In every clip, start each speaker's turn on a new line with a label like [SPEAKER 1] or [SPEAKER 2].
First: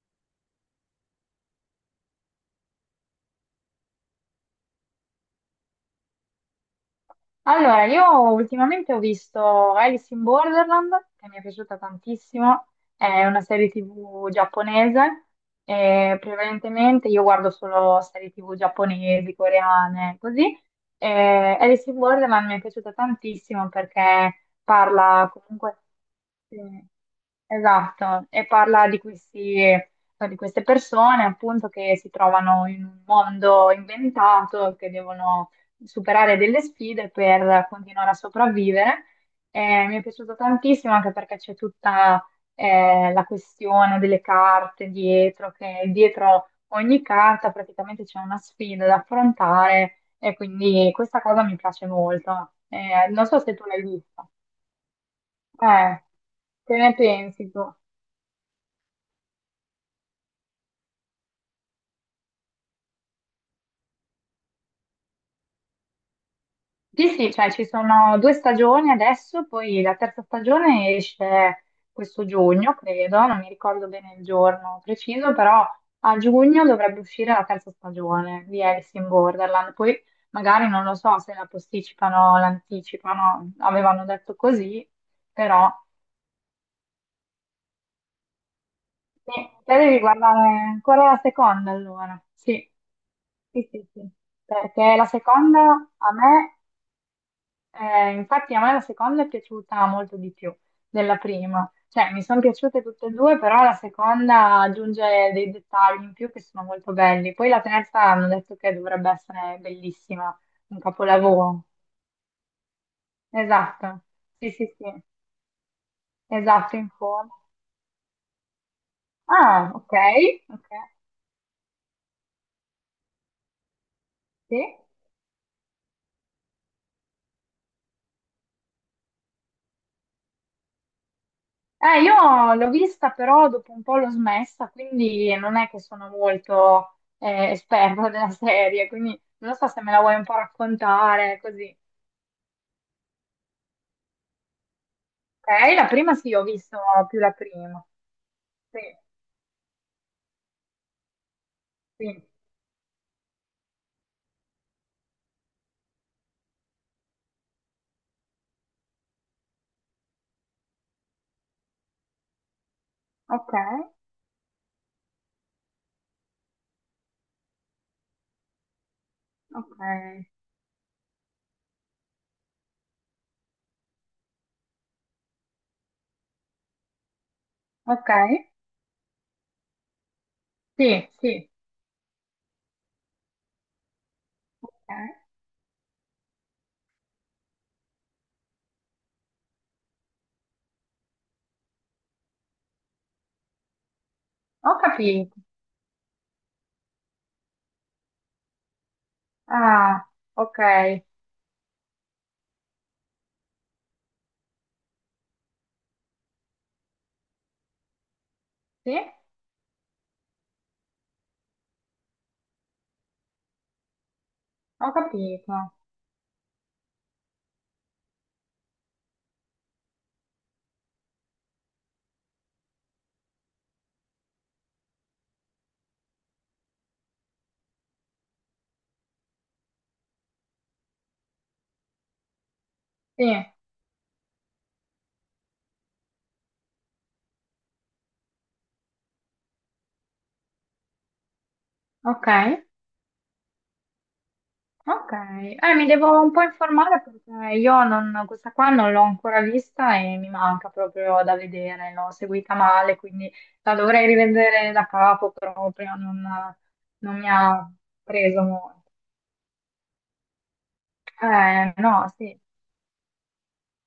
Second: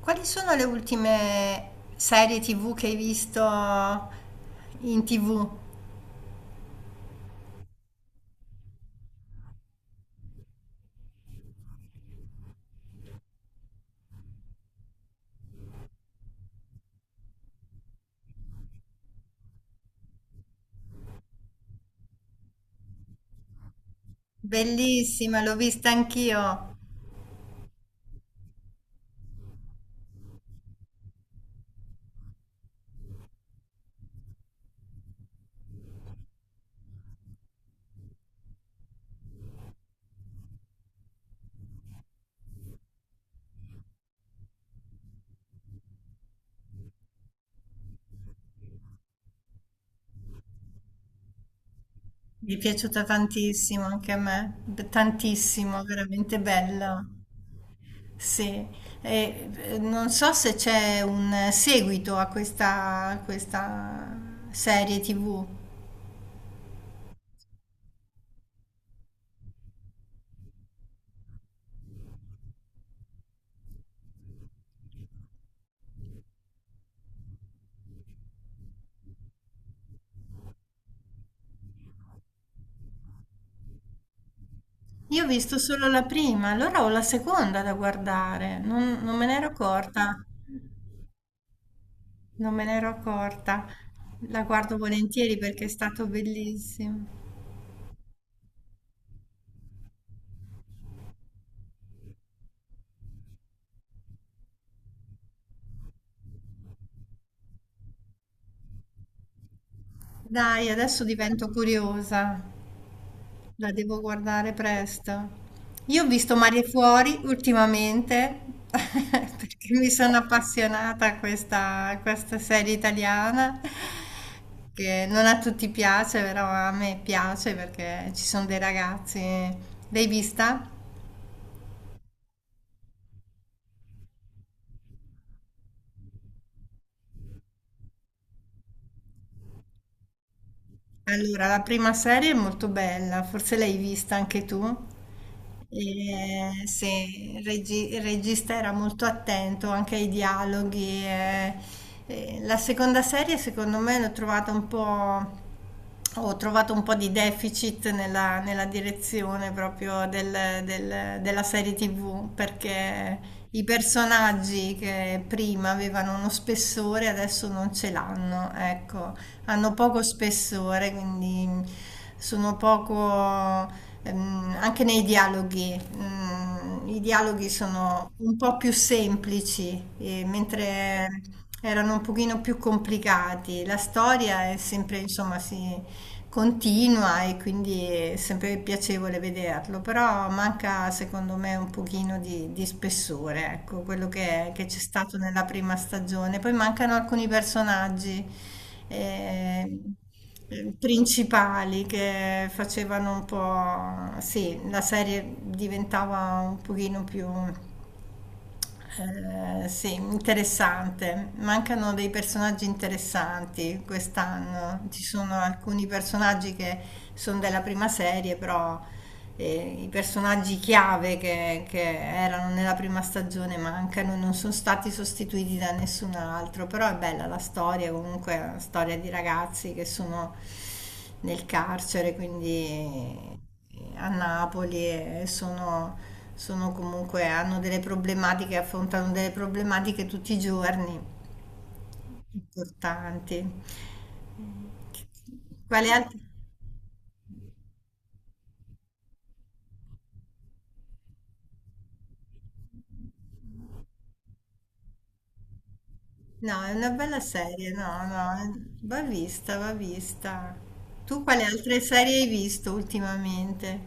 [SPEAKER 1] Quali sono le ultime serie TV che hai visto in TV?
[SPEAKER 2] Allora, io ultimamente ho visto Alice in Borderland, che mi è piaciuta tantissimo, è una serie TV giapponese, e prevalentemente io guardo solo serie TV giapponesi, coreane, così. E Alice in Borderland mi è piaciuta tantissimo perché parla
[SPEAKER 1] Bellissima, l'ho
[SPEAKER 2] comunque...
[SPEAKER 1] vista anch'io.
[SPEAKER 2] sì, esatto, e parla di questi, di queste persone appunto che si trovano in un mondo inventato, che devono superare delle sfide per continuare a sopravvivere. Mi è piaciuto tantissimo anche perché c'è tutta la questione delle carte dietro, che dietro ogni carta praticamente c'è una sfida da affrontare e quindi questa cosa mi piace molto.
[SPEAKER 1] Mi è piaciuta
[SPEAKER 2] Non so se tu l'hai
[SPEAKER 1] tantissimo anche a
[SPEAKER 2] vista.
[SPEAKER 1] me, tantissimo,
[SPEAKER 2] Eh,
[SPEAKER 1] veramente
[SPEAKER 2] che ne
[SPEAKER 1] bella.
[SPEAKER 2] pensi tu?
[SPEAKER 1] Sì. E, non so se c'è un seguito a questa serie TV.
[SPEAKER 2] Sì, sì, cioè ci sono due stagioni adesso, poi la terza stagione esce questo giugno, credo, non mi ricordo bene il giorno preciso, però a giugno dovrebbe uscire la terza stagione di Alice in Borderland. Poi magari non lo so se la posticipano o l'anticipano, avevano detto così,
[SPEAKER 1] Io ho visto
[SPEAKER 2] però
[SPEAKER 1] solo la prima, allora ho la seconda da guardare, non me
[SPEAKER 2] sì,
[SPEAKER 1] ne ero
[SPEAKER 2] te devi
[SPEAKER 1] accorta.
[SPEAKER 2] guardare ancora la seconda allora.
[SPEAKER 1] Non me
[SPEAKER 2] Sì,
[SPEAKER 1] ne ero accorta,
[SPEAKER 2] sì, sì, sì.
[SPEAKER 1] la guardo
[SPEAKER 2] Perché la
[SPEAKER 1] volentieri
[SPEAKER 2] seconda
[SPEAKER 1] perché è stato
[SPEAKER 2] a me
[SPEAKER 1] bellissimo.
[SPEAKER 2] Infatti a me la seconda è piaciuta molto di più della prima, cioè mi sono piaciute tutte e due, però la seconda aggiunge dei dettagli in più che sono molto belli. Poi la terza hanno detto che dovrebbe essere bellissima,
[SPEAKER 1] Dai,
[SPEAKER 2] un
[SPEAKER 1] adesso divento
[SPEAKER 2] capolavoro.
[SPEAKER 1] curiosa, la devo
[SPEAKER 2] Esatto, sì,
[SPEAKER 1] guardare
[SPEAKER 2] sì, sì,
[SPEAKER 1] presto. Io ho visto Mare
[SPEAKER 2] esatto, in
[SPEAKER 1] Fuori
[SPEAKER 2] forma.
[SPEAKER 1] ultimamente
[SPEAKER 2] Ah,
[SPEAKER 1] perché mi
[SPEAKER 2] ok,
[SPEAKER 1] sono
[SPEAKER 2] ok,
[SPEAKER 1] appassionata a questa serie italiana
[SPEAKER 2] sì.
[SPEAKER 1] che non a tutti piace, però a me piace perché ci sono dei ragazzi. L'hai vista?
[SPEAKER 2] Io l'ho vista però dopo un po' l'ho smessa, quindi non è che sono molto esperta della serie, quindi non so se me la vuoi un po' raccontare,
[SPEAKER 1] Allora, la
[SPEAKER 2] così.
[SPEAKER 1] prima serie è molto bella, forse l'hai vista anche tu.
[SPEAKER 2] Ok, la prima sì, ho
[SPEAKER 1] E,
[SPEAKER 2] visto più la
[SPEAKER 1] sì,
[SPEAKER 2] prima.
[SPEAKER 1] il regista era
[SPEAKER 2] Sì,
[SPEAKER 1] molto attento anche ai dialoghi.
[SPEAKER 2] sì.
[SPEAKER 1] E la seconda serie, secondo me, l'ho trovata un po', ho trovato un po' di deficit nella direzione proprio della serie TV, perché
[SPEAKER 2] Ok,
[SPEAKER 1] i personaggi che prima avevano uno spessore adesso non ce l'hanno, ecco, hanno
[SPEAKER 2] ok,
[SPEAKER 1] poco spessore, quindi mm, sono poco, anche nei dialoghi. I dialoghi sono
[SPEAKER 2] ok.
[SPEAKER 1] un po' più semplici, mentre
[SPEAKER 2] Sì, sì,
[SPEAKER 1] erano un pochino più complicati. La storia è
[SPEAKER 2] ok.
[SPEAKER 1] sempre, insomma, si, continua e quindi è sempre piacevole vederlo, però manca secondo me un pochino di spessore, ecco, quello che
[SPEAKER 2] Ho
[SPEAKER 1] c'è stato
[SPEAKER 2] capito.
[SPEAKER 1] nella prima stagione. Poi mancano alcuni personaggi eh,
[SPEAKER 2] Ah, ok,
[SPEAKER 1] principali che facevano un po', sì, la serie diventava un pochino più
[SPEAKER 2] sì,
[SPEAKER 1] sì, interessante. Mancano dei personaggi interessanti quest'anno.
[SPEAKER 2] ho
[SPEAKER 1] Ci sono
[SPEAKER 2] capito.
[SPEAKER 1] alcuni personaggi che sono della prima serie, però i personaggi chiave che erano nella prima stagione mancano, e non sono stati sostituiti da nessun altro. Però è bella la storia, comunque è una storia di ragazzi che sono nel carcere, quindi
[SPEAKER 2] Sì,
[SPEAKER 1] a Napoli e sono comunque, hanno delle problematiche, affrontano delle problematiche tutti i giorni
[SPEAKER 2] ok.
[SPEAKER 1] importanti.
[SPEAKER 2] Ok, mi
[SPEAKER 1] Quali altri?
[SPEAKER 2] devo un po' informare perché io non- questa qua non l'ho ancora vista e mi manca proprio da vedere, l'ho seguita male, quindi la dovrei rivedere da capo, però proprio non,
[SPEAKER 1] No, è una
[SPEAKER 2] non
[SPEAKER 1] bella
[SPEAKER 2] mi
[SPEAKER 1] serie,
[SPEAKER 2] ha
[SPEAKER 1] no,
[SPEAKER 2] preso
[SPEAKER 1] no,
[SPEAKER 2] molto.
[SPEAKER 1] va vista, va vista. Tu quali altre
[SPEAKER 2] No,
[SPEAKER 1] serie hai
[SPEAKER 2] sì,
[SPEAKER 1] visto ultimamente?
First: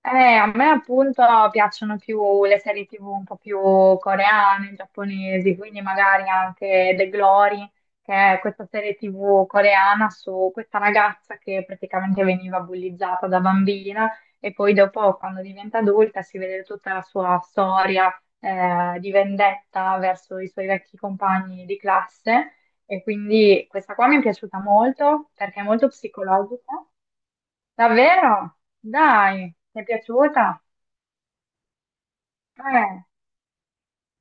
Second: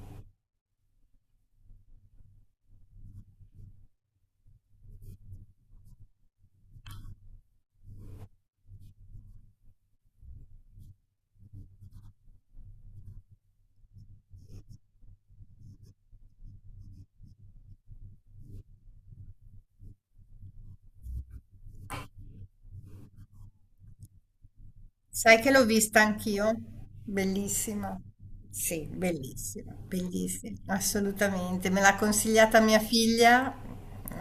[SPEAKER 2] Eh, a me appunto piacciono più le serie TV un po' più coreane, giapponesi, quindi magari anche The Glory, che è questa serie TV coreana su questa ragazza che praticamente veniva bullizzata da bambina e poi dopo quando diventa adulta si vede tutta la sua storia di vendetta verso i suoi vecchi compagni di classe e quindi questa qua mi è piaciuta molto
[SPEAKER 1] Sai che
[SPEAKER 2] perché è
[SPEAKER 1] l'ho
[SPEAKER 2] molto
[SPEAKER 1] vista anch'io?
[SPEAKER 2] psicologica.
[SPEAKER 1] Bellissima.
[SPEAKER 2] Davvero?
[SPEAKER 1] Sì,
[SPEAKER 2] Dai,
[SPEAKER 1] bellissima,
[SPEAKER 2] ti è
[SPEAKER 1] bellissima,
[SPEAKER 2] piaciuta?
[SPEAKER 1] assolutamente. Me l'ha consigliata mia
[SPEAKER 2] Eh,
[SPEAKER 1] figlia.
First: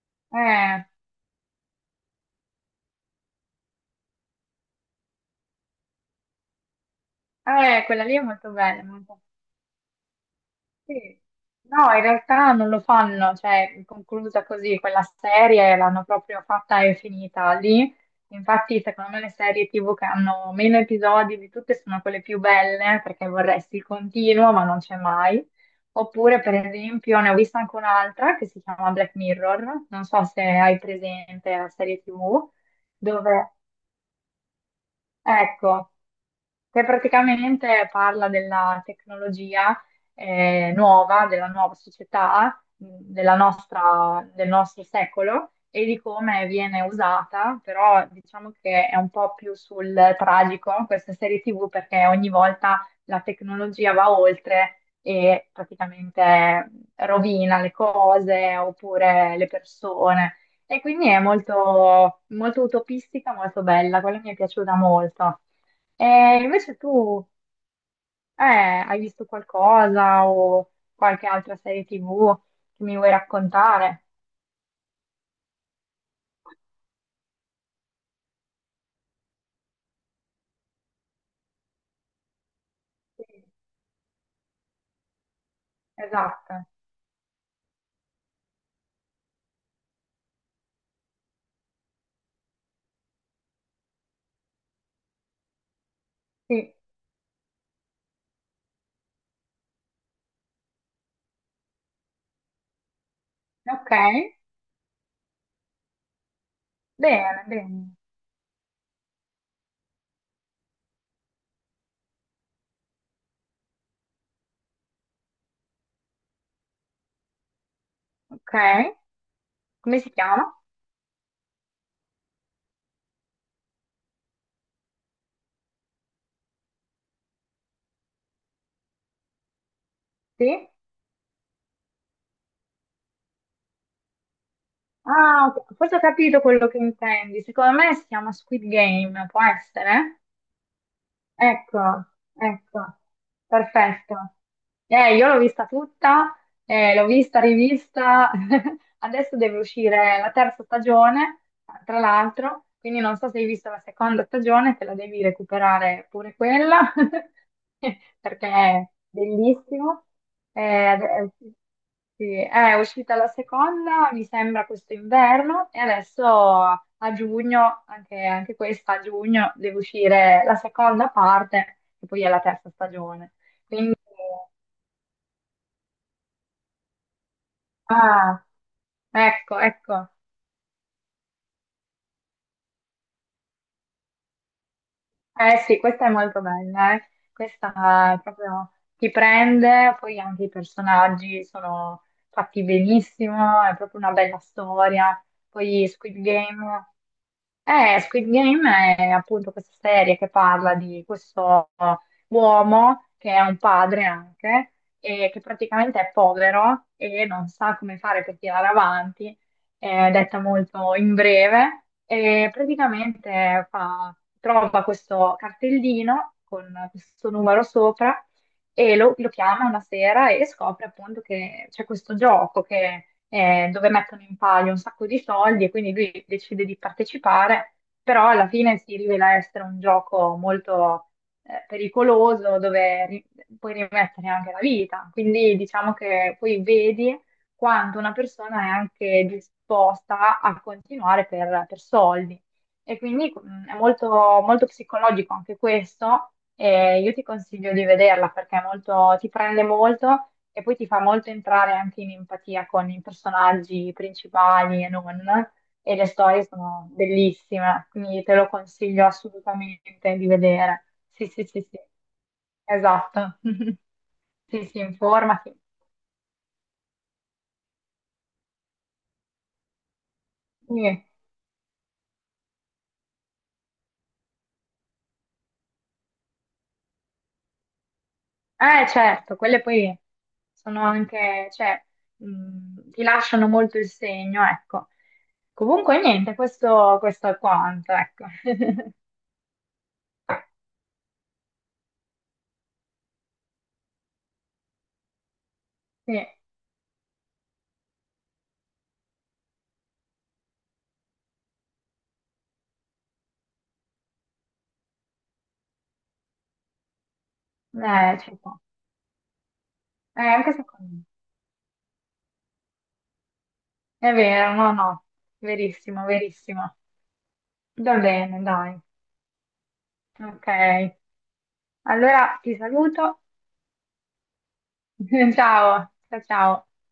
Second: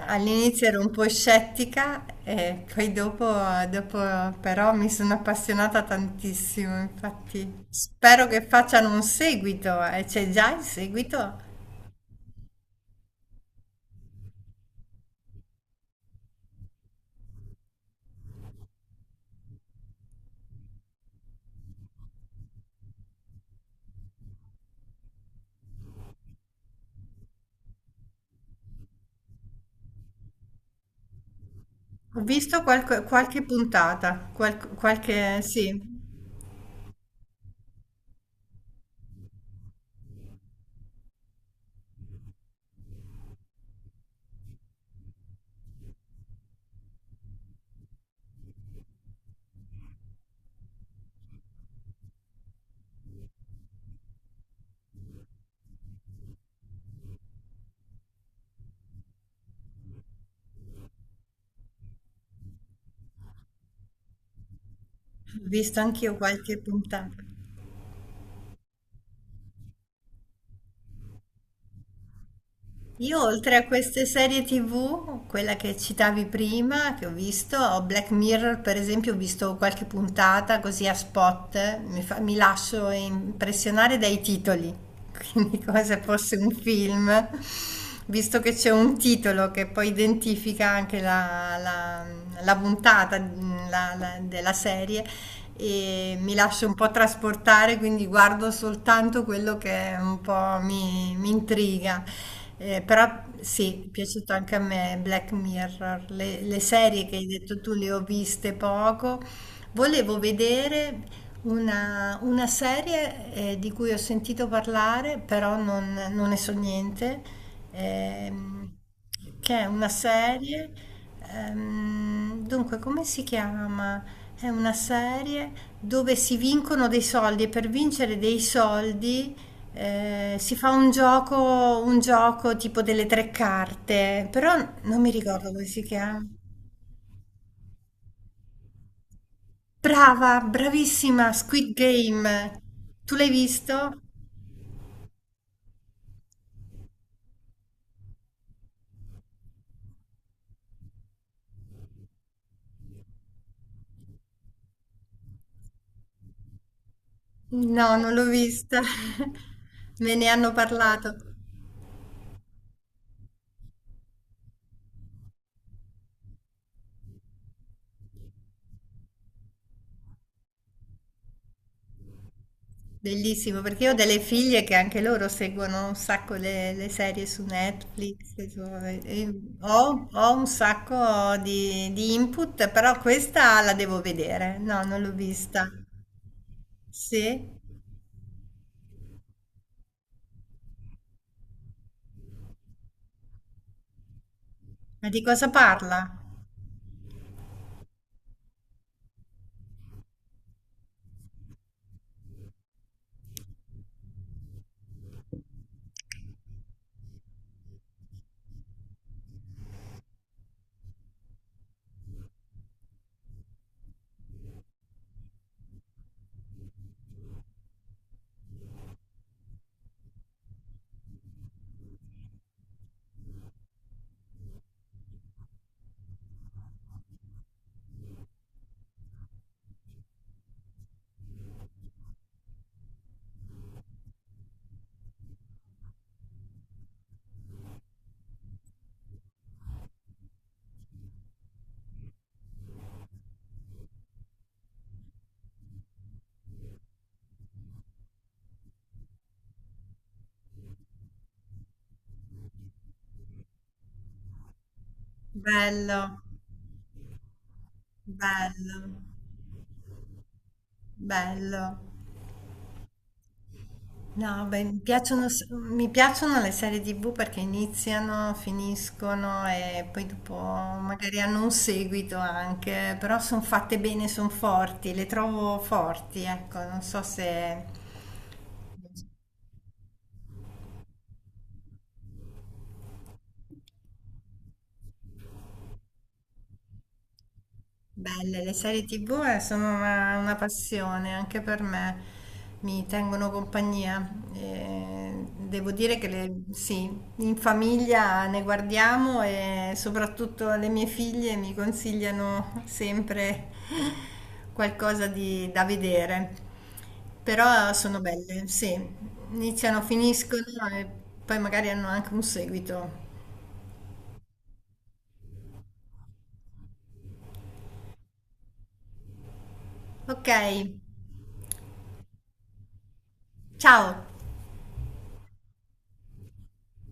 [SPEAKER 1] All'inizio ero
[SPEAKER 2] eh,
[SPEAKER 1] un po' scettica e poi dopo però mi sono appassionata tantissimo. Infatti,
[SPEAKER 2] quella lì è
[SPEAKER 1] spero che
[SPEAKER 2] molto bella.
[SPEAKER 1] facciano un
[SPEAKER 2] Molto-
[SPEAKER 1] seguito. C'è già il
[SPEAKER 2] sì.
[SPEAKER 1] seguito?
[SPEAKER 2] No, in realtà non lo fanno, cioè è conclusa così, quella serie l'hanno proprio fatta e finita lì. Infatti, secondo me le serie TV che hanno meno episodi di tutte sono quelle più belle, perché vorresti il continuo, ma non c'è mai. Oppure, per esempio, ne ho vista anche un'altra che si chiama Black Mirror, non so se hai presente la serie
[SPEAKER 1] Ho
[SPEAKER 2] TV
[SPEAKER 1] visto qualche
[SPEAKER 2] dove
[SPEAKER 1] puntata, sì,
[SPEAKER 2] ecco,
[SPEAKER 1] ho
[SPEAKER 2] che praticamente parla della tecnologia nuova, della nuova società, della nostra- del nostro secolo e di come viene usata, però diciamo che è un po' più sul tragico questa serie TV perché ogni volta la tecnologia va oltre e praticamente rovina le cose oppure le persone. E quindi è molto, molto utopistica, molto bella, quella mi è piaciuta molto.
[SPEAKER 1] visto anch'io
[SPEAKER 2] E
[SPEAKER 1] qualche
[SPEAKER 2] invece
[SPEAKER 1] puntata.
[SPEAKER 2] tu, eh, hai visto qualcosa o qualche altra serie TV che mi vuoi
[SPEAKER 1] Io oltre a
[SPEAKER 2] raccontare?
[SPEAKER 1] queste serie TV, quella che citavi prima, che ho visto, ho Black Mirror per esempio, ho visto qualche puntata così a spot, mi lascio
[SPEAKER 2] Sì.
[SPEAKER 1] impressionare dai titoli, quindi come se fosse un
[SPEAKER 2] Esatto,
[SPEAKER 1] film, visto che c'è un titolo che poi identifica anche la puntata, della serie e mi lascio
[SPEAKER 2] sì.
[SPEAKER 1] un po' trasportare, quindi guardo soltanto quello che un po' mi intriga. Però sì, è
[SPEAKER 2] Ok,
[SPEAKER 1] piaciuto anche a me Black Mirror, le serie che hai
[SPEAKER 2] bene,
[SPEAKER 1] detto tu le
[SPEAKER 2] bene.
[SPEAKER 1] ho viste poco. Volevo vedere una serie di cui ho sentito parlare, però non ne so niente,
[SPEAKER 2] Ok,
[SPEAKER 1] ehm, che è una
[SPEAKER 2] come si chiama?
[SPEAKER 1] serie, dunque come si chiama? È una serie dove si vincono dei soldi e per vincere dei soldi si fa
[SPEAKER 2] Sì.
[SPEAKER 1] un gioco, tipo delle tre carte, però non mi ricordo
[SPEAKER 2] Ah,
[SPEAKER 1] come
[SPEAKER 2] ok.
[SPEAKER 1] si
[SPEAKER 2] Forse ho
[SPEAKER 1] chiama.
[SPEAKER 2] capito quello che intendi. Secondo me si chiama Squid Game, può essere?
[SPEAKER 1] Brava, bravissima, Squid
[SPEAKER 2] Ecco,
[SPEAKER 1] Game.
[SPEAKER 2] ecco,
[SPEAKER 1] Tu l'hai visto?
[SPEAKER 2] perfetto. Io l'ho vista tutta, l'ho vista, rivista, adesso deve uscire la terza stagione, tra l'altro, quindi non so se hai visto la seconda stagione, te la devi recuperare pure quella,
[SPEAKER 1] No, non l'ho
[SPEAKER 2] perché
[SPEAKER 1] vista.
[SPEAKER 2] è bellissimo.
[SPEAKER 1] Me ne hanno
[SPEAKER 2] Eh, ad-
[SPEAKER 1] parlato.
[SPEAKER 2] eh, sì, è uscita la seconda, mi sembra questo inverno, e adesso a giugno, anche, anche questa a giugno, deve uscire la seconda parte, che poi è la terza stagione.
[SPEAKER 1] Bellissimo, perché io ho
[SPEAKER 2] Quindi,
[SPEAKER 1] delle figlie che anche loro seguono un sacco le serie su Netflix.
[SPEAKER 2] ah,
[SPEAKER 1] E
[SPEAKER 2] ecco,
[SPEAKER 1] ho,
[SPEAKER 2] ecco.
[SPEAKER 1] ho un sacco di input, però questa la devo vedere. No, non l'ho
[SPEAKER 2] Eh
[SPEAKER 1] vista.
[SPEAKER 2] sì, questa è molto bella, eh.
[SPEAKER 1] Sì?
[SPEAKER 2] Questa è proprio ti prende, poi anche i personaggi sono fatti benissimo, è proprio una bella
[SPEAKER 1] Ma di
[SPEAKER 2] storia.
[SPEAKER 1] cosa
[SPEAKER 2] Poi
[SPEAKER 1] parla?
[SPEAKER 2] Squid Game. Squid Game è appunto questa serie che parla di questo uomo che è un padre anche e che praticamente è povero e non sa come fare per tirare avanti, detta molto in breve, e praticamente fa- trova questo cartellino con questo numero sopra e lo chiama una sera e scopre appunto che c'è questo gioco che dove mettono in palio un sacco di soldi e quindi lui decide di partecipare, però alla fine si rivela essere un gioco molto pericoloso dove ri- puoi rimettere anche la vita. Quindi diciamo che poi vedi quanto una persona è anche disposta a continuare per soldi. E quindi è molto, molto psicologico anche questo. E io ti consiglio di vederla perché è molto, ti prende molto e poi ti fa molto entrare anche in empatia con i personaggi principali e non, e le
[SPEAKER 1] Bello,
[SPEAKER 2] storie sono bellissime, quindi te lo
[SPEAKER 1] bello,
[SPEAKER 2] consiglio assolutamente di vedere. Sì, sì,
[SPEAKER 1] bello.
[SPEAKER 2] sì, sì, esatto.
[SPEAKER 1] No, beh,
[SPEAKER 2] Sì,
[SPEAKER 1] mi
[SPEAKER 2] sì,
[SPEAKER 1] piacciono, s-
[SPEAKER 2] informati.
[SPEAKER 1] mi piacciono le serie TV perché iniziano, finiscono e poi dopo
[SPEAKER 2] Sì.
[SPEAKER 1] magari hanno un seguito anche, però sono fatte bene, sono forti, le trovo forti, ecco, non so se...
[SPEAKER 2] Certo, quelle poi sono anche, cioè, ti lasciano molto il segno, ecco. Comunque, niente, questo è quanto, ecco.
[SPEAKER 1] Belle, le serie TV sono una passione anche per me, mi tengono compagnia. Devo dire che
[SPEAKER 2] Sì,
[SPEAKER 1] sì, in famiglia ne guardiamo e soprattutto le mie figlie mi consigliano sempre qualcosa da vedere. Però sono
[SPEAKER 2] ci
[SPEAKER 1] belle,
[SPEAKER 2] può.
[SPEAKER 1] sì, iniziano, finiscono
[SPEAKER 2] Anche
[SPEAKER 1] e
[SPEAKER 2] secondo me.
[SPEAKER 1] poi magari hanno anche un seguito.
[SPEAKER 2] È vero, no, no, verissimo, verissimo. Va bene, dai.
[SPEAKER 1] Ok,
[SPEAKER 2] Ok, allora ti saluto.
[SPEAKER 1] ciao!
[SPEAKER 2] Ciao, ciao, ciao.